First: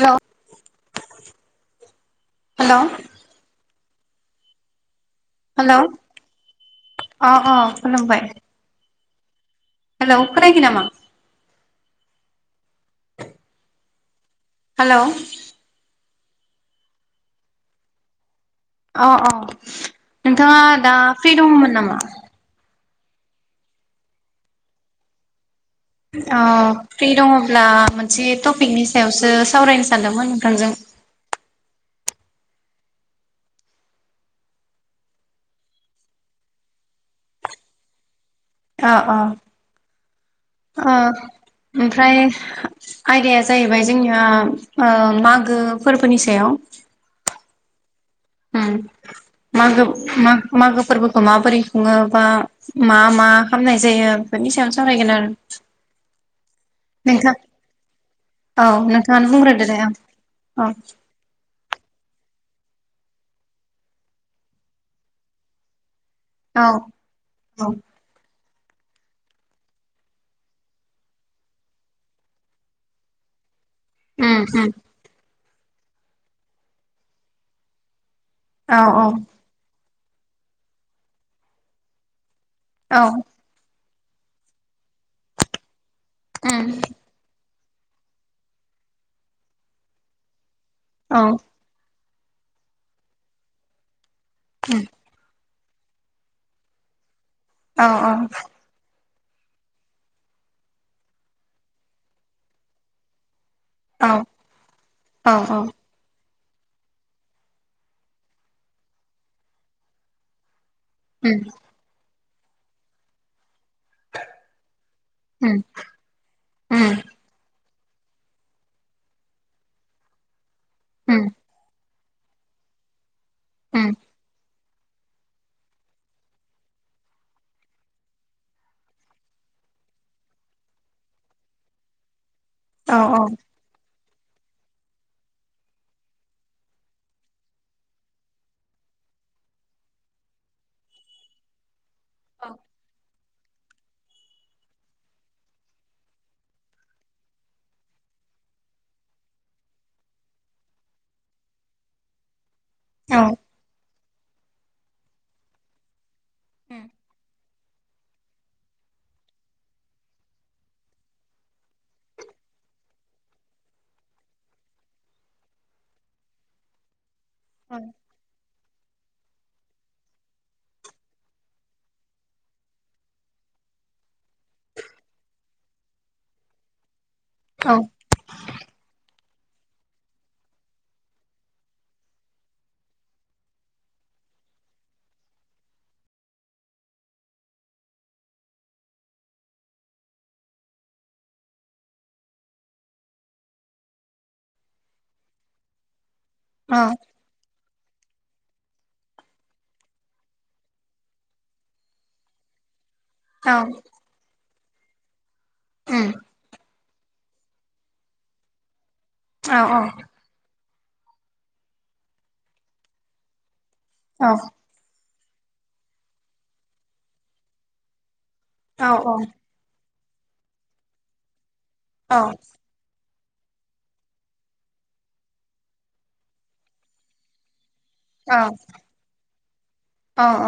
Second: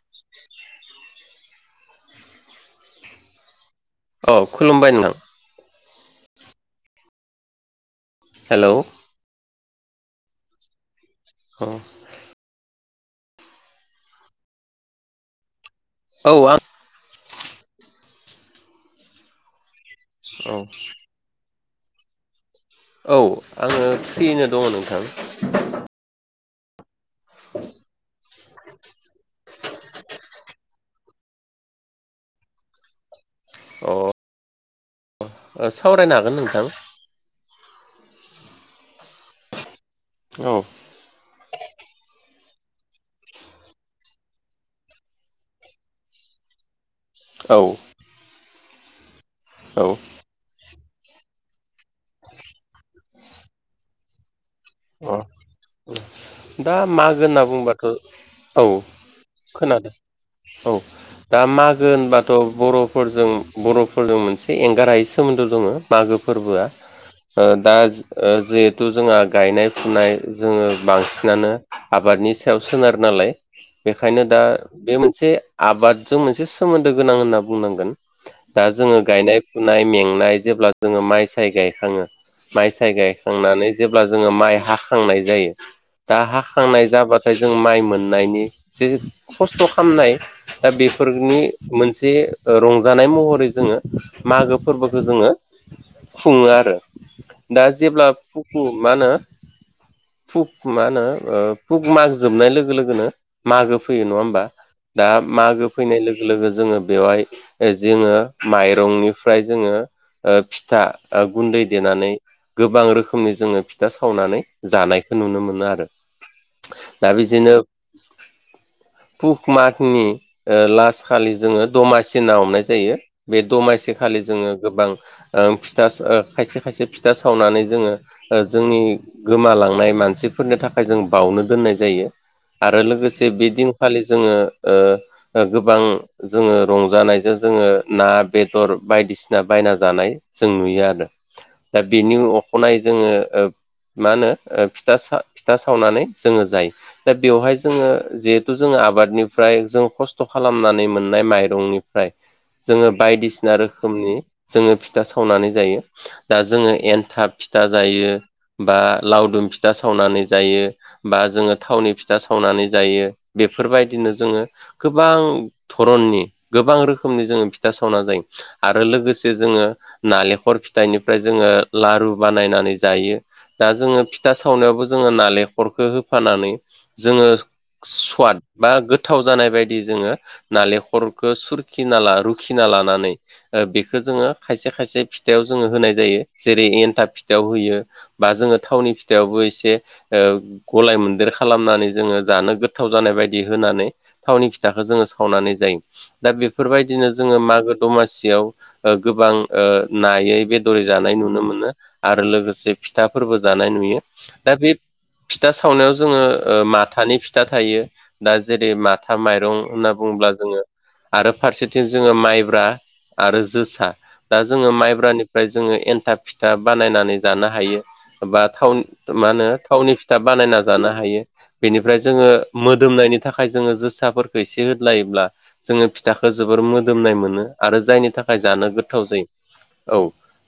Hello hello औ खुलुमबाय नोंथां। हेल' अ अ खुलुमबाय। हेलौ हेलौ खोनायाखै नामा? औ। हेलौ औ आं अ अ नोंथाङा औ दा फ्रि दङमोन नामा? औ आङो फ्रियैनो दङ नोंथां। अ फ्रि दङब्ला मोनसे टपिकनि सायावसो सावरायनो सानदोंमोन नोंथांजों। अ ओ सावरायनो हागोन नोंथां। अ अ। औ ओ ओमफ्राय आयदाया जाहैबाय जोंनिया ओ मागो फोरबोनि सायाव। औ। उम मागो औ म मागो फोरबोखौ माबोरै खुङो बा मा मा खालामनाय जायो? बेफोरनि सायावनो अ सावरायगोन आरो। दा मागो नोंथां होनना बुंबाथ' औ नोंथाङानो बुंग्रोदो दे खोनादों। औ आतसा दा मागो होनबा थ' बर'फोरजों बर'फोरजों मोनसे एंगारायै सोमोन्दो दङ मागो फोरबोआ। औ ओ दा ओ जिहेथु जोंहा गायनाय फुनाय जोङो बांसिनानो आबादनि सायाव सोनारो नालाय? बेखायनो दा बे मोनसे आबादजों मोनसे सोमोन्दो गोनां होनना बुंनांगोन। दा जोङो गायनाय फुनाय मेंनाय जेब्ला जोङो माइ साय गायखाङो माइ साइ गायखांनानै जेब्ला जोङो माइ हा खांनाय जायो दा हाखांनाय जाबाथाय जों माइ मोननायनि जे खस्थ' खालामनाय दा बेफोरनि मोन से रंजानाय महरै जोङो मागो फोरबोखौ जोङो खुङो आरो। दा जेब्ला मा होनो फु मा होनो ओ फुग माग जोबनाय लोगो लोगोनो मागो फैयो नङा होमबा? दा मागो फैनाय लोगो लोगो जोङो बेवहाय जोङो माइरंनिफ्राय जोङो ओ फिथा गुन्दै देनानै गोबां रोखोमनि जोङो फिथा सावनानै जानायखौ नुनो मोनो आरो, दा बिदिनो फुख मागनि ओ लास्ट खालि जोङो दमा सि होनना हमनाय जायो बे दमासे खालि जोङो गोबां ओ फिथा ओ खायसे खायसे फिथा सावनानै जोङो ओ जोंनि गोमालांनाय मानसिफोरनि थाखाय जों बावनो दोननाय जायो। आरो लोगोसे बे दिनखालि जोङो ओ ओ गोबां जोङो रंजानायजों जोङो ना बेदर बायदिसिना बायना जानाय जों नुयो आरो दा बेनि अखानायै' जोङो मा होनो फि फिथा सावनानै जोङो जायो दा बेवहाय जोङो जिहेथु जोंहा आबादनिफ्राय जों खस्थ' खालामनानै मोननाय माइरंनिफ्राय जोङो बायदिसिना रोखोमनि जोङो फिथा सावनानै जायो दा जोङो एन्थाब, फिथा जायो । बा लावदुम फिथा सावनानै जायो बा जोङो थावनि फिथा सावनानै जायो । बेफोरबायदिनो जोङो गोबां धरननि गोबां रोखोम जोङो फिथा सावना जायो आरो लोगोसे जोङो नालेंखर फिथाइनिफ्राय जोङो लारु बानायनानै जायो दा जोङो फिथा सावनायावबो जोङो नालेंखरखौ होफानानै । जोङो सवाद बा गोथाव गोथाव जानाय बायदि जोङो नालेंखरखौ सुरखिना ला रुखिना लानानै बेखौ जों जो खायसे खायसे फिथाइाव जोङो होनाय जायो जेरै एन्थाब, फिथायाइाव होयो बा जोङो थावनि फिथायाइावबो एसे गलाय मोनदेर खालामनानै जोङो जानो गोथाव जानाय बायदि होनानै थावनि खिथाखौ जोङो सावनानै जायो। दा बेफोरबायदिनो जोङो मागो, दमासियाव गोबां नायै बेदर जानाय नुनो मोनो । आरो लोगोसे फिथाफोरबो जानाय नुयो दा बे फिथा सावनायाव जोङो माथानि फिथा थायो दा जेरै मा था माइरं होनना बुङोब्ला जोङो आरो फारसेथिं जोङो माइब्रा आरो जोसा सा जोङो माइब्रानिफ्राय जोङो एन्था फिथा बानायनानै जानो हायो । बा थाव मा होनो थावनि फिथा बानायना जानो हायो । बेनिफ्राय जोङो मोदोमनायनि बेनि थाखाय जोङो जोसाफोरखौ एसे होद्लायोब्ला जोङो फिथाखौ जोबोर मोदोमनाय मोनो । आरो जायनि थाखाय जानो गोथाव जायो औ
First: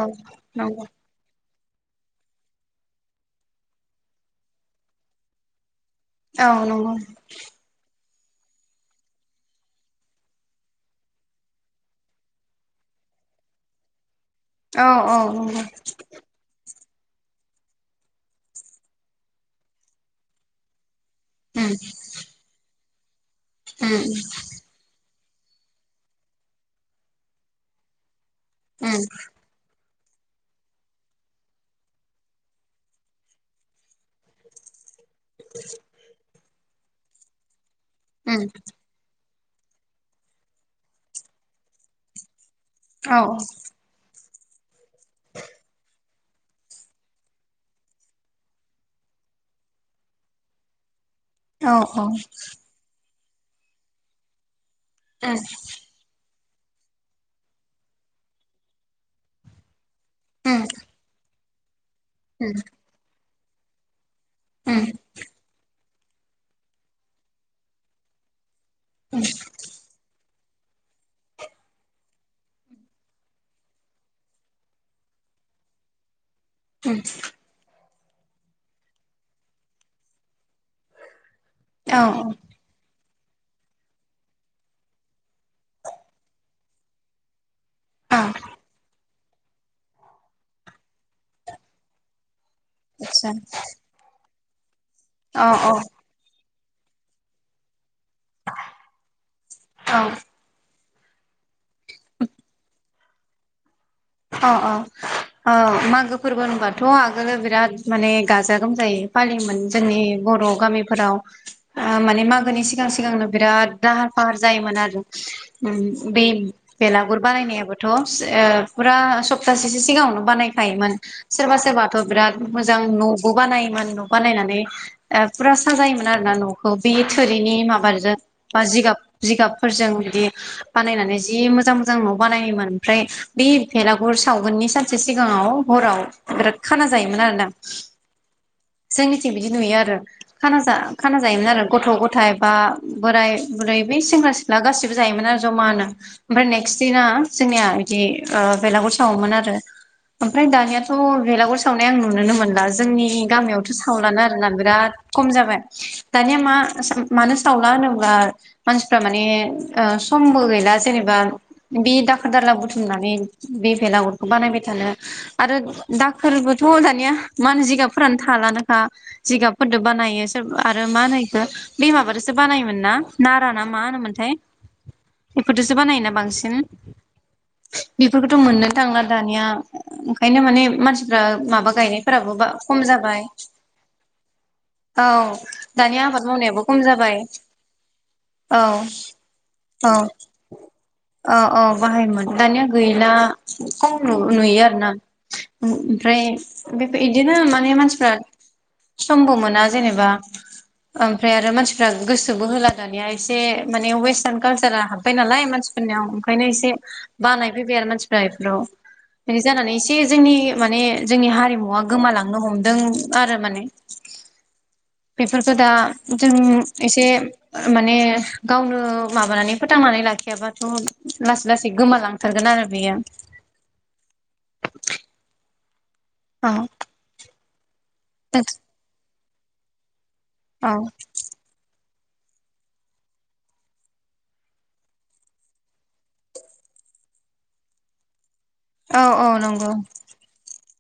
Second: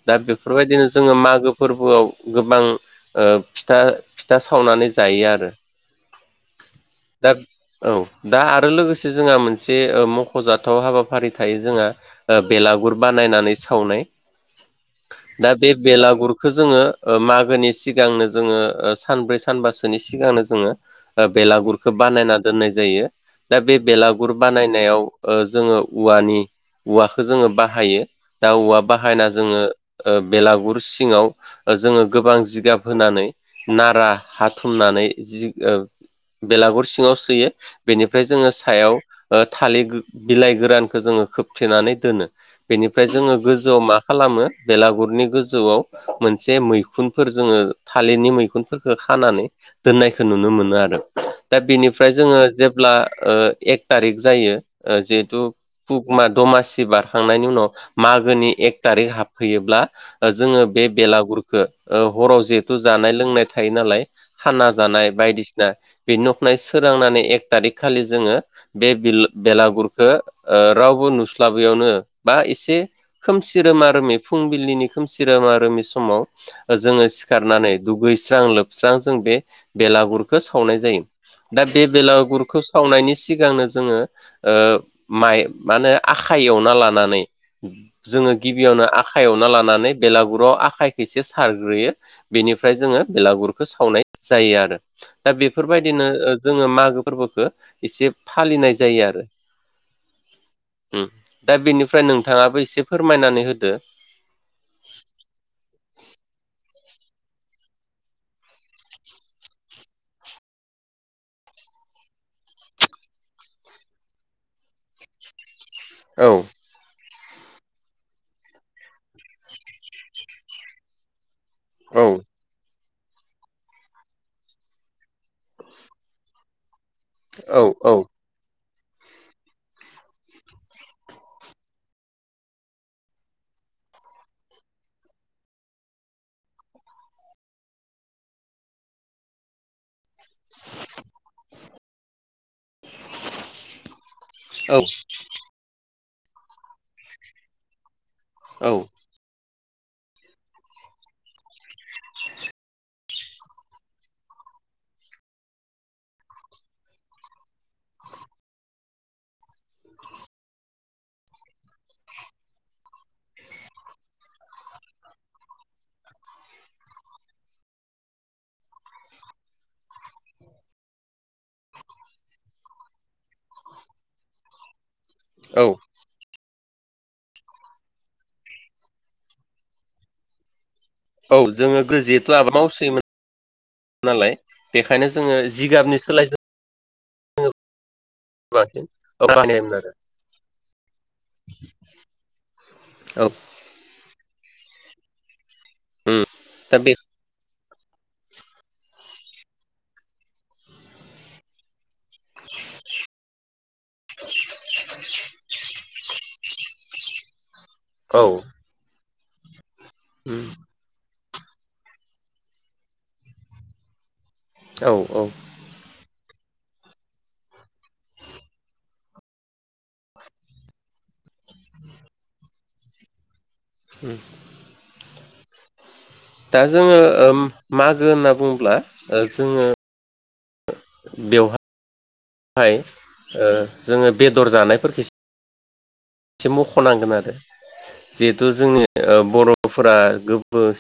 दा बेफोरबायदिनो जोङो मागो फोरबोआव गोबां फिथा फिथा सावनानै जायो आरो। औ नंगौ दा । औ दा आरो लोगोसे जोंहा मोनसे मख'जाथाव हाबाफारि थायो जोंहा बेलागुर बानाय नायनानै सावनाय । औ औ औ । बे बेलागुरखौ जोङो मागोनि सिगांनो जोङो सानब्रै सानबासोनि सिगांनो जोङो । बेलागुरखौ बानायना दोननाय जायो। दा बे बेलागुर बानायनायाव जोङो औवानि औवाखौ जोङो बाहायो । दा औवा बाहायना जोङो बेलागुर सिङाव जोङो गोबां जिगाब होनानै नारा हाथुमनानै, जि बेलागुर सिङाव सोयो बेनिफ्राय जोङो सायाव थालिर बिलाइ गोरानखौ जोङो खोबथेनानै दोनो । बेनिफ्राय जोङो गोजौआव मा खालामो बेलागुर नि गोजौआव मोनसे मैखुनफोर जोङो थालिरनि मैखुनफोरखौ खानानै दोननाय । नुनो मोनो आरो दा बेनिफ्राय जोङो जेब्ला एक थारिक जायो। जिहेतु फक मान दमासि बारखांनायनि उनाव मागोनि एक थारिख हाबफैयोब्ला। जोङो बे बेलागुरखौ हराव जिहेथु जानाय लोंनाय थायो नालाय खाना जानाय बायदिसिना बे नखानायै सोरांनानै एक थारिख खालि जोङो बे बेलागुरखौ रावबो नुस्लाबैयावनो बा एसे खोमसि रोमा रोमै फुंबिलिनि खोमसि रोमा रोमि समाव जोङो सिखारनानै। दुगैस्रां लोबस्रां जों बे बेलागुरखौ सावनाय जायो। दा बे बेलागुरखौ सावनायनि सिगांनो जोङो माइ माने आखाइ एवना लानानै जोङो गिबियावनो आखाइयावना लानानै बेलागुराव आखाइखौ एसे सारग्रोयो बेनिफ्राय जोङो बेलागुरखौ सावनाय जायो आरो दा औ बेफोरबायदिनो जोङो मागो फोरबोखौ एसे फालिनाय जायो आरो औ दा बेनिफ्राय नोंथाङाबो एसे फोरमायनानै होदो अ अ मागो फोरबो होनबाथ' आगोलो बिराद माने गाजा गोमजायै फालियोमोन जोंनि बर' गामिफोराव माने मागोनि सिगां सिगांनो बिराद लाहार फाहार जायोमोन आरो बे औ बेलागुर बानायायनायाबोथ' फुरा सप्तासेसो सिगाङावनो बानायखायोमोन सोरबा सोरबाथ' औ बिराद मोजां न'बो बानायोमोन न' बानायनानै फुरा साजायोमोन आरो ना न'खौ बे थोरिनि औ औ माबाजों बा जिगाब जिगाबफोरजों बिदि बानायनानै जि मोजां मोजां न' बानायोमोन ओमफ्राय बे भेलागुर सावगोननि सानसे सिगाङाव हराव बिराद खाना जायोमोन आरो ना जोंनिथिं बिदि नुयो आरो खाना जा खाना जायोमोन आरो गथ' गथाय बा बोराय बुरै बे सेंग्रा सिख्ला गासैबो जायोमोन आरो जमा नो ओमफ्राय नेक्स्ट दिना जोंनिया बिदि औ बेलागुर सावोमोन आरो ओमफ्राय दानियाथ' बेलागुर सावनाय आं नुुनोनो मोनला जोंनि गामियावथ' सावलानो आरोना बिराद खम जाबाय दानिया मा मानो सावला होनोब्ला मानसिफ्रा माने समबो गैला जेनेबा बे दाखोर दाला बुथुमनानै बे बेलागुरखौ बानायबाय थानो आरो दाखोरबोथ' दानिया मान जिगाब फोरानो थालानोखा जिगाबफोरदो बानायो सोर आरो मा होनो बेखौ बेमााबादोसो बानायोमोन ना नारा ना मा होनोमोनथाय औ बेफोरदसो बानायोना बांसिन बेफोरखौथ' मोननो थाङा दानिया ओंखायनो माने मानसि मानसिफ्रा औ माबा जोङो गो जिहेथु गायनायफोराबो आबाद खम मावसोयोमोन जाबाय नालाय औ बेखायनो जोङो दानि जिगाबनि आबाद सोलाय जों मावनायाबो खम जाबाय औ बांसिन बाहायोमोन आरो औ औ औ बाहायोमोन दानिया गैला औ खम नुयो आरो ना ओमफ्राय बे बिदिनो माने मानसिफ समबो मोना जेनेबा ओमफ्राय आरो मानसिफ्रा गोसोबो होला दानिया एसे माने वेस्टार्न कालसारा हाबबाय नालाय मानसि नियाव ओंखायनो एसे बानाय फैबाय आरो मानसिफ्रा औ बेफोराव जानानै एसे जे जोंनि उम माने जोंनि हारिमुवा गोमालांनो हमदों आरो माने औ औ बेफोरखौ दा जों एसे माने गावनो माबानानै फोथांनानै लाखियाबाथ' लासै लासै गोमालांथारगोन आरो बियो उम औ दा जोङो मागो होनना बुङ्ला जोङो औ बेवहाय बेहाय जोङो बेदर जानायफोरखौ एसे मख'नांगोन आरो जिहेथु जोंनि औ औ नंगौ बर'फोरा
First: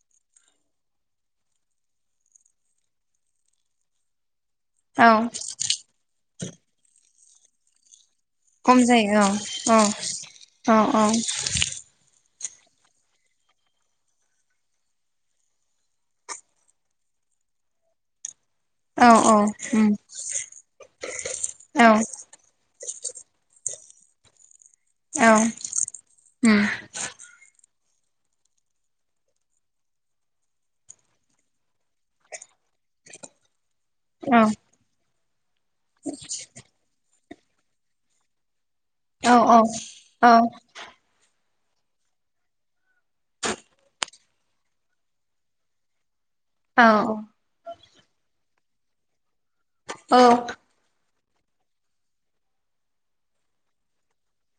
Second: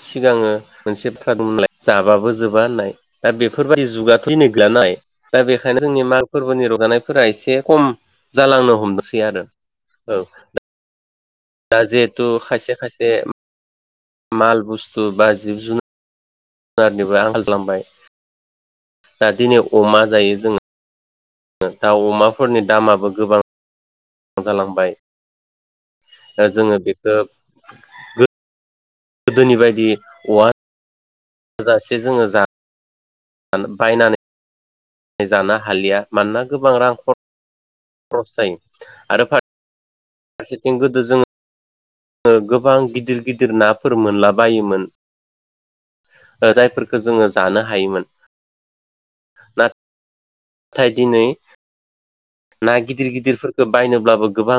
सिगाङो मोनसे बाथ्रा दंमोनलाय जाबाबो जोबा होननाय दा बेफोरबायाददि जुगाथ' [unintelligible] लानाय औ दा बेखायनो जोंनि माग फोरबोनि रंजानायफोरा एसे खम जालांनो हमनोसै आरो औ अ अ दा जिहेतु खायसे खायसे माल बस्तु बा जिब जुनार जुनारनिबो आंखाल खालामबाय औ दा दिनै अमा जायो जोङो ओ औ दाउ अमाफोरनि दामाबो गोबां जालांबाय औ औ ओ जोङो बेखौ गोदोनि बायदि औवा थोजासे जोङो जा बायनानै जानो हालिया मानोना गोबां रां खर [unintelligible] जायो। आरो औ औ फारसेथिं गोदो जोङो ओ गोबां गिदिर गिदिर नाफोर मोनलाबायोमोन ओ जायफोरखौ जोङो जानो हायोमोन ना थाय दिनै ना गिदिर गिदिरफोरखौ बायनोब्लाबो गोबां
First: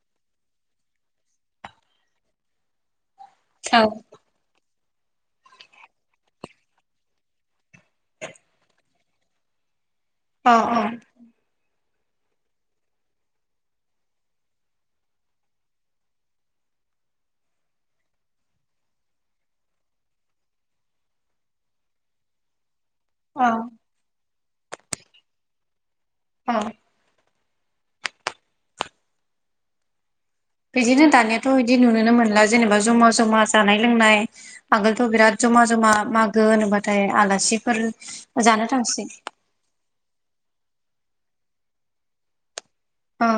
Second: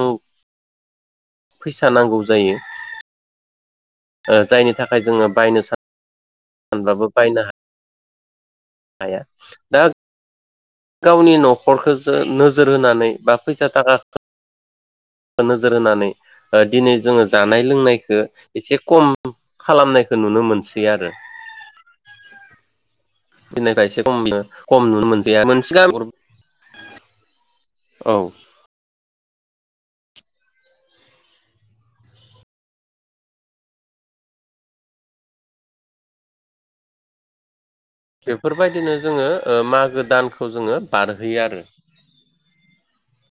फैसा नांगौ जायो। ओ जायनि थाखाय जोङो बायनो सा [unintelligible] बाबो बायनो हा हाया दा अ औ न'खरखसो नोजोर होनानै बा फैसा थाखा खो नोजोर होनानै ओ दिनै जोङो जानाय लोंनायखो एसे खम खालामनायखौ नुनो मोनसै आरो [inaudible] [unintelligible] औ। एसे खम खम नुनो मोनसै मोनसे [unintelligible] औ औ बिदिनो दानियाथ' बिदि नुनोनो मोनला। जेनेबा जमा जमा जानाय लोंनाय आगोलथ' बिराद जमा जमा मागो होनोबाथाय आलासि बेफोरबायदिनो जोङो ओ मागो दानखौ जोङो बारहोयो आरो औ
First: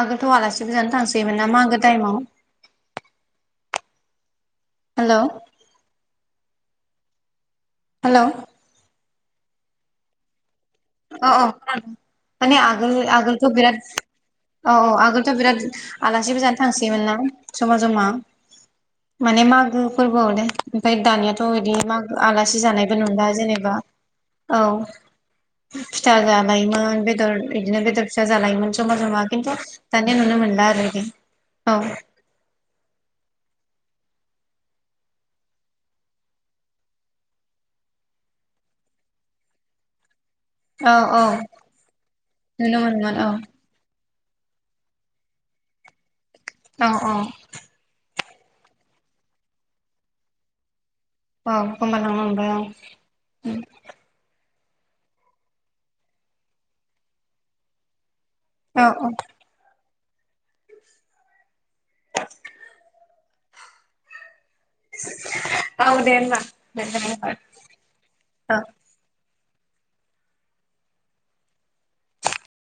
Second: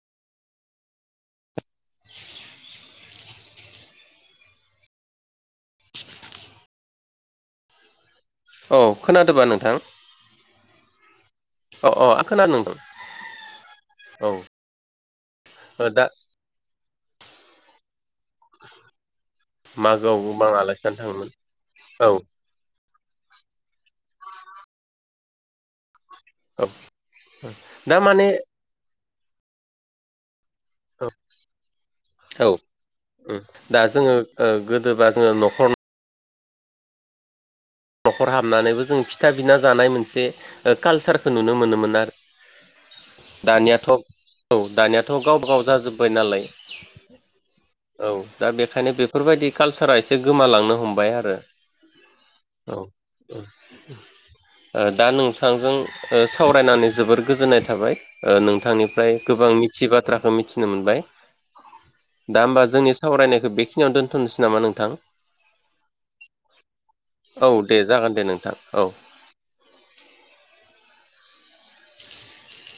आगोलथ' आलासि गोजानो थांसैयोमोन ना मागो टाइमाव हेल' हेल' अ औ खोनादोंबा नोंथां? अ अ औ औ आं खोनादों माने नोंथां आगोल आगोलखौ बिराट औ औ आगोलथ' बिराद ओ दा आलासिबो जानो थांसोयोमोनना जमा जमा माने मागो मागोआव फोरबोआव दे गोबां आलासि जानो ओमफ्राय थाङोमोन दानियाथ' बिदि औ मागो आलासि जानाय बो नुला जेनेबा औ फिथा औ जालायोमोन बेदर बिदिनो दा बेदर फिसा माने जालायोमोन जमा ज'मा खिन्थु दानिया नुनो मोन औ औ दा जोङो ओ गोदोबा जोङो न'खर न'खर हाबनानैबो जों फिथा बिना जानाय मोनसे औ औ कालसारखौ नुनो मोनोमोन आरो नुनो मोनोमोन औ दानियाथ' औ दानियाथ' गावबा गाव जाजोब्बाय नालाय औ औ औ दा बेखायनो बेफोरबायदि कालसारा एसे गोमालांनो हम औ गोमालांनो हमबाय औ [inaudible] दा नोंथांजों सावरायनानै जोबोर गोजोननाय थाबाय। ओ औ नोंथांनिफ्राय गोबां मिथियै बाथ्राखौ मिथिनो मोनबाय। दा होमबा जोंनि सावरायनायखौ बेखिनियावनो दोनथ'नोसै। नामा नोंथां औ देे होनबा। औ दे जागोन दे नोंथां औ। [inaudible]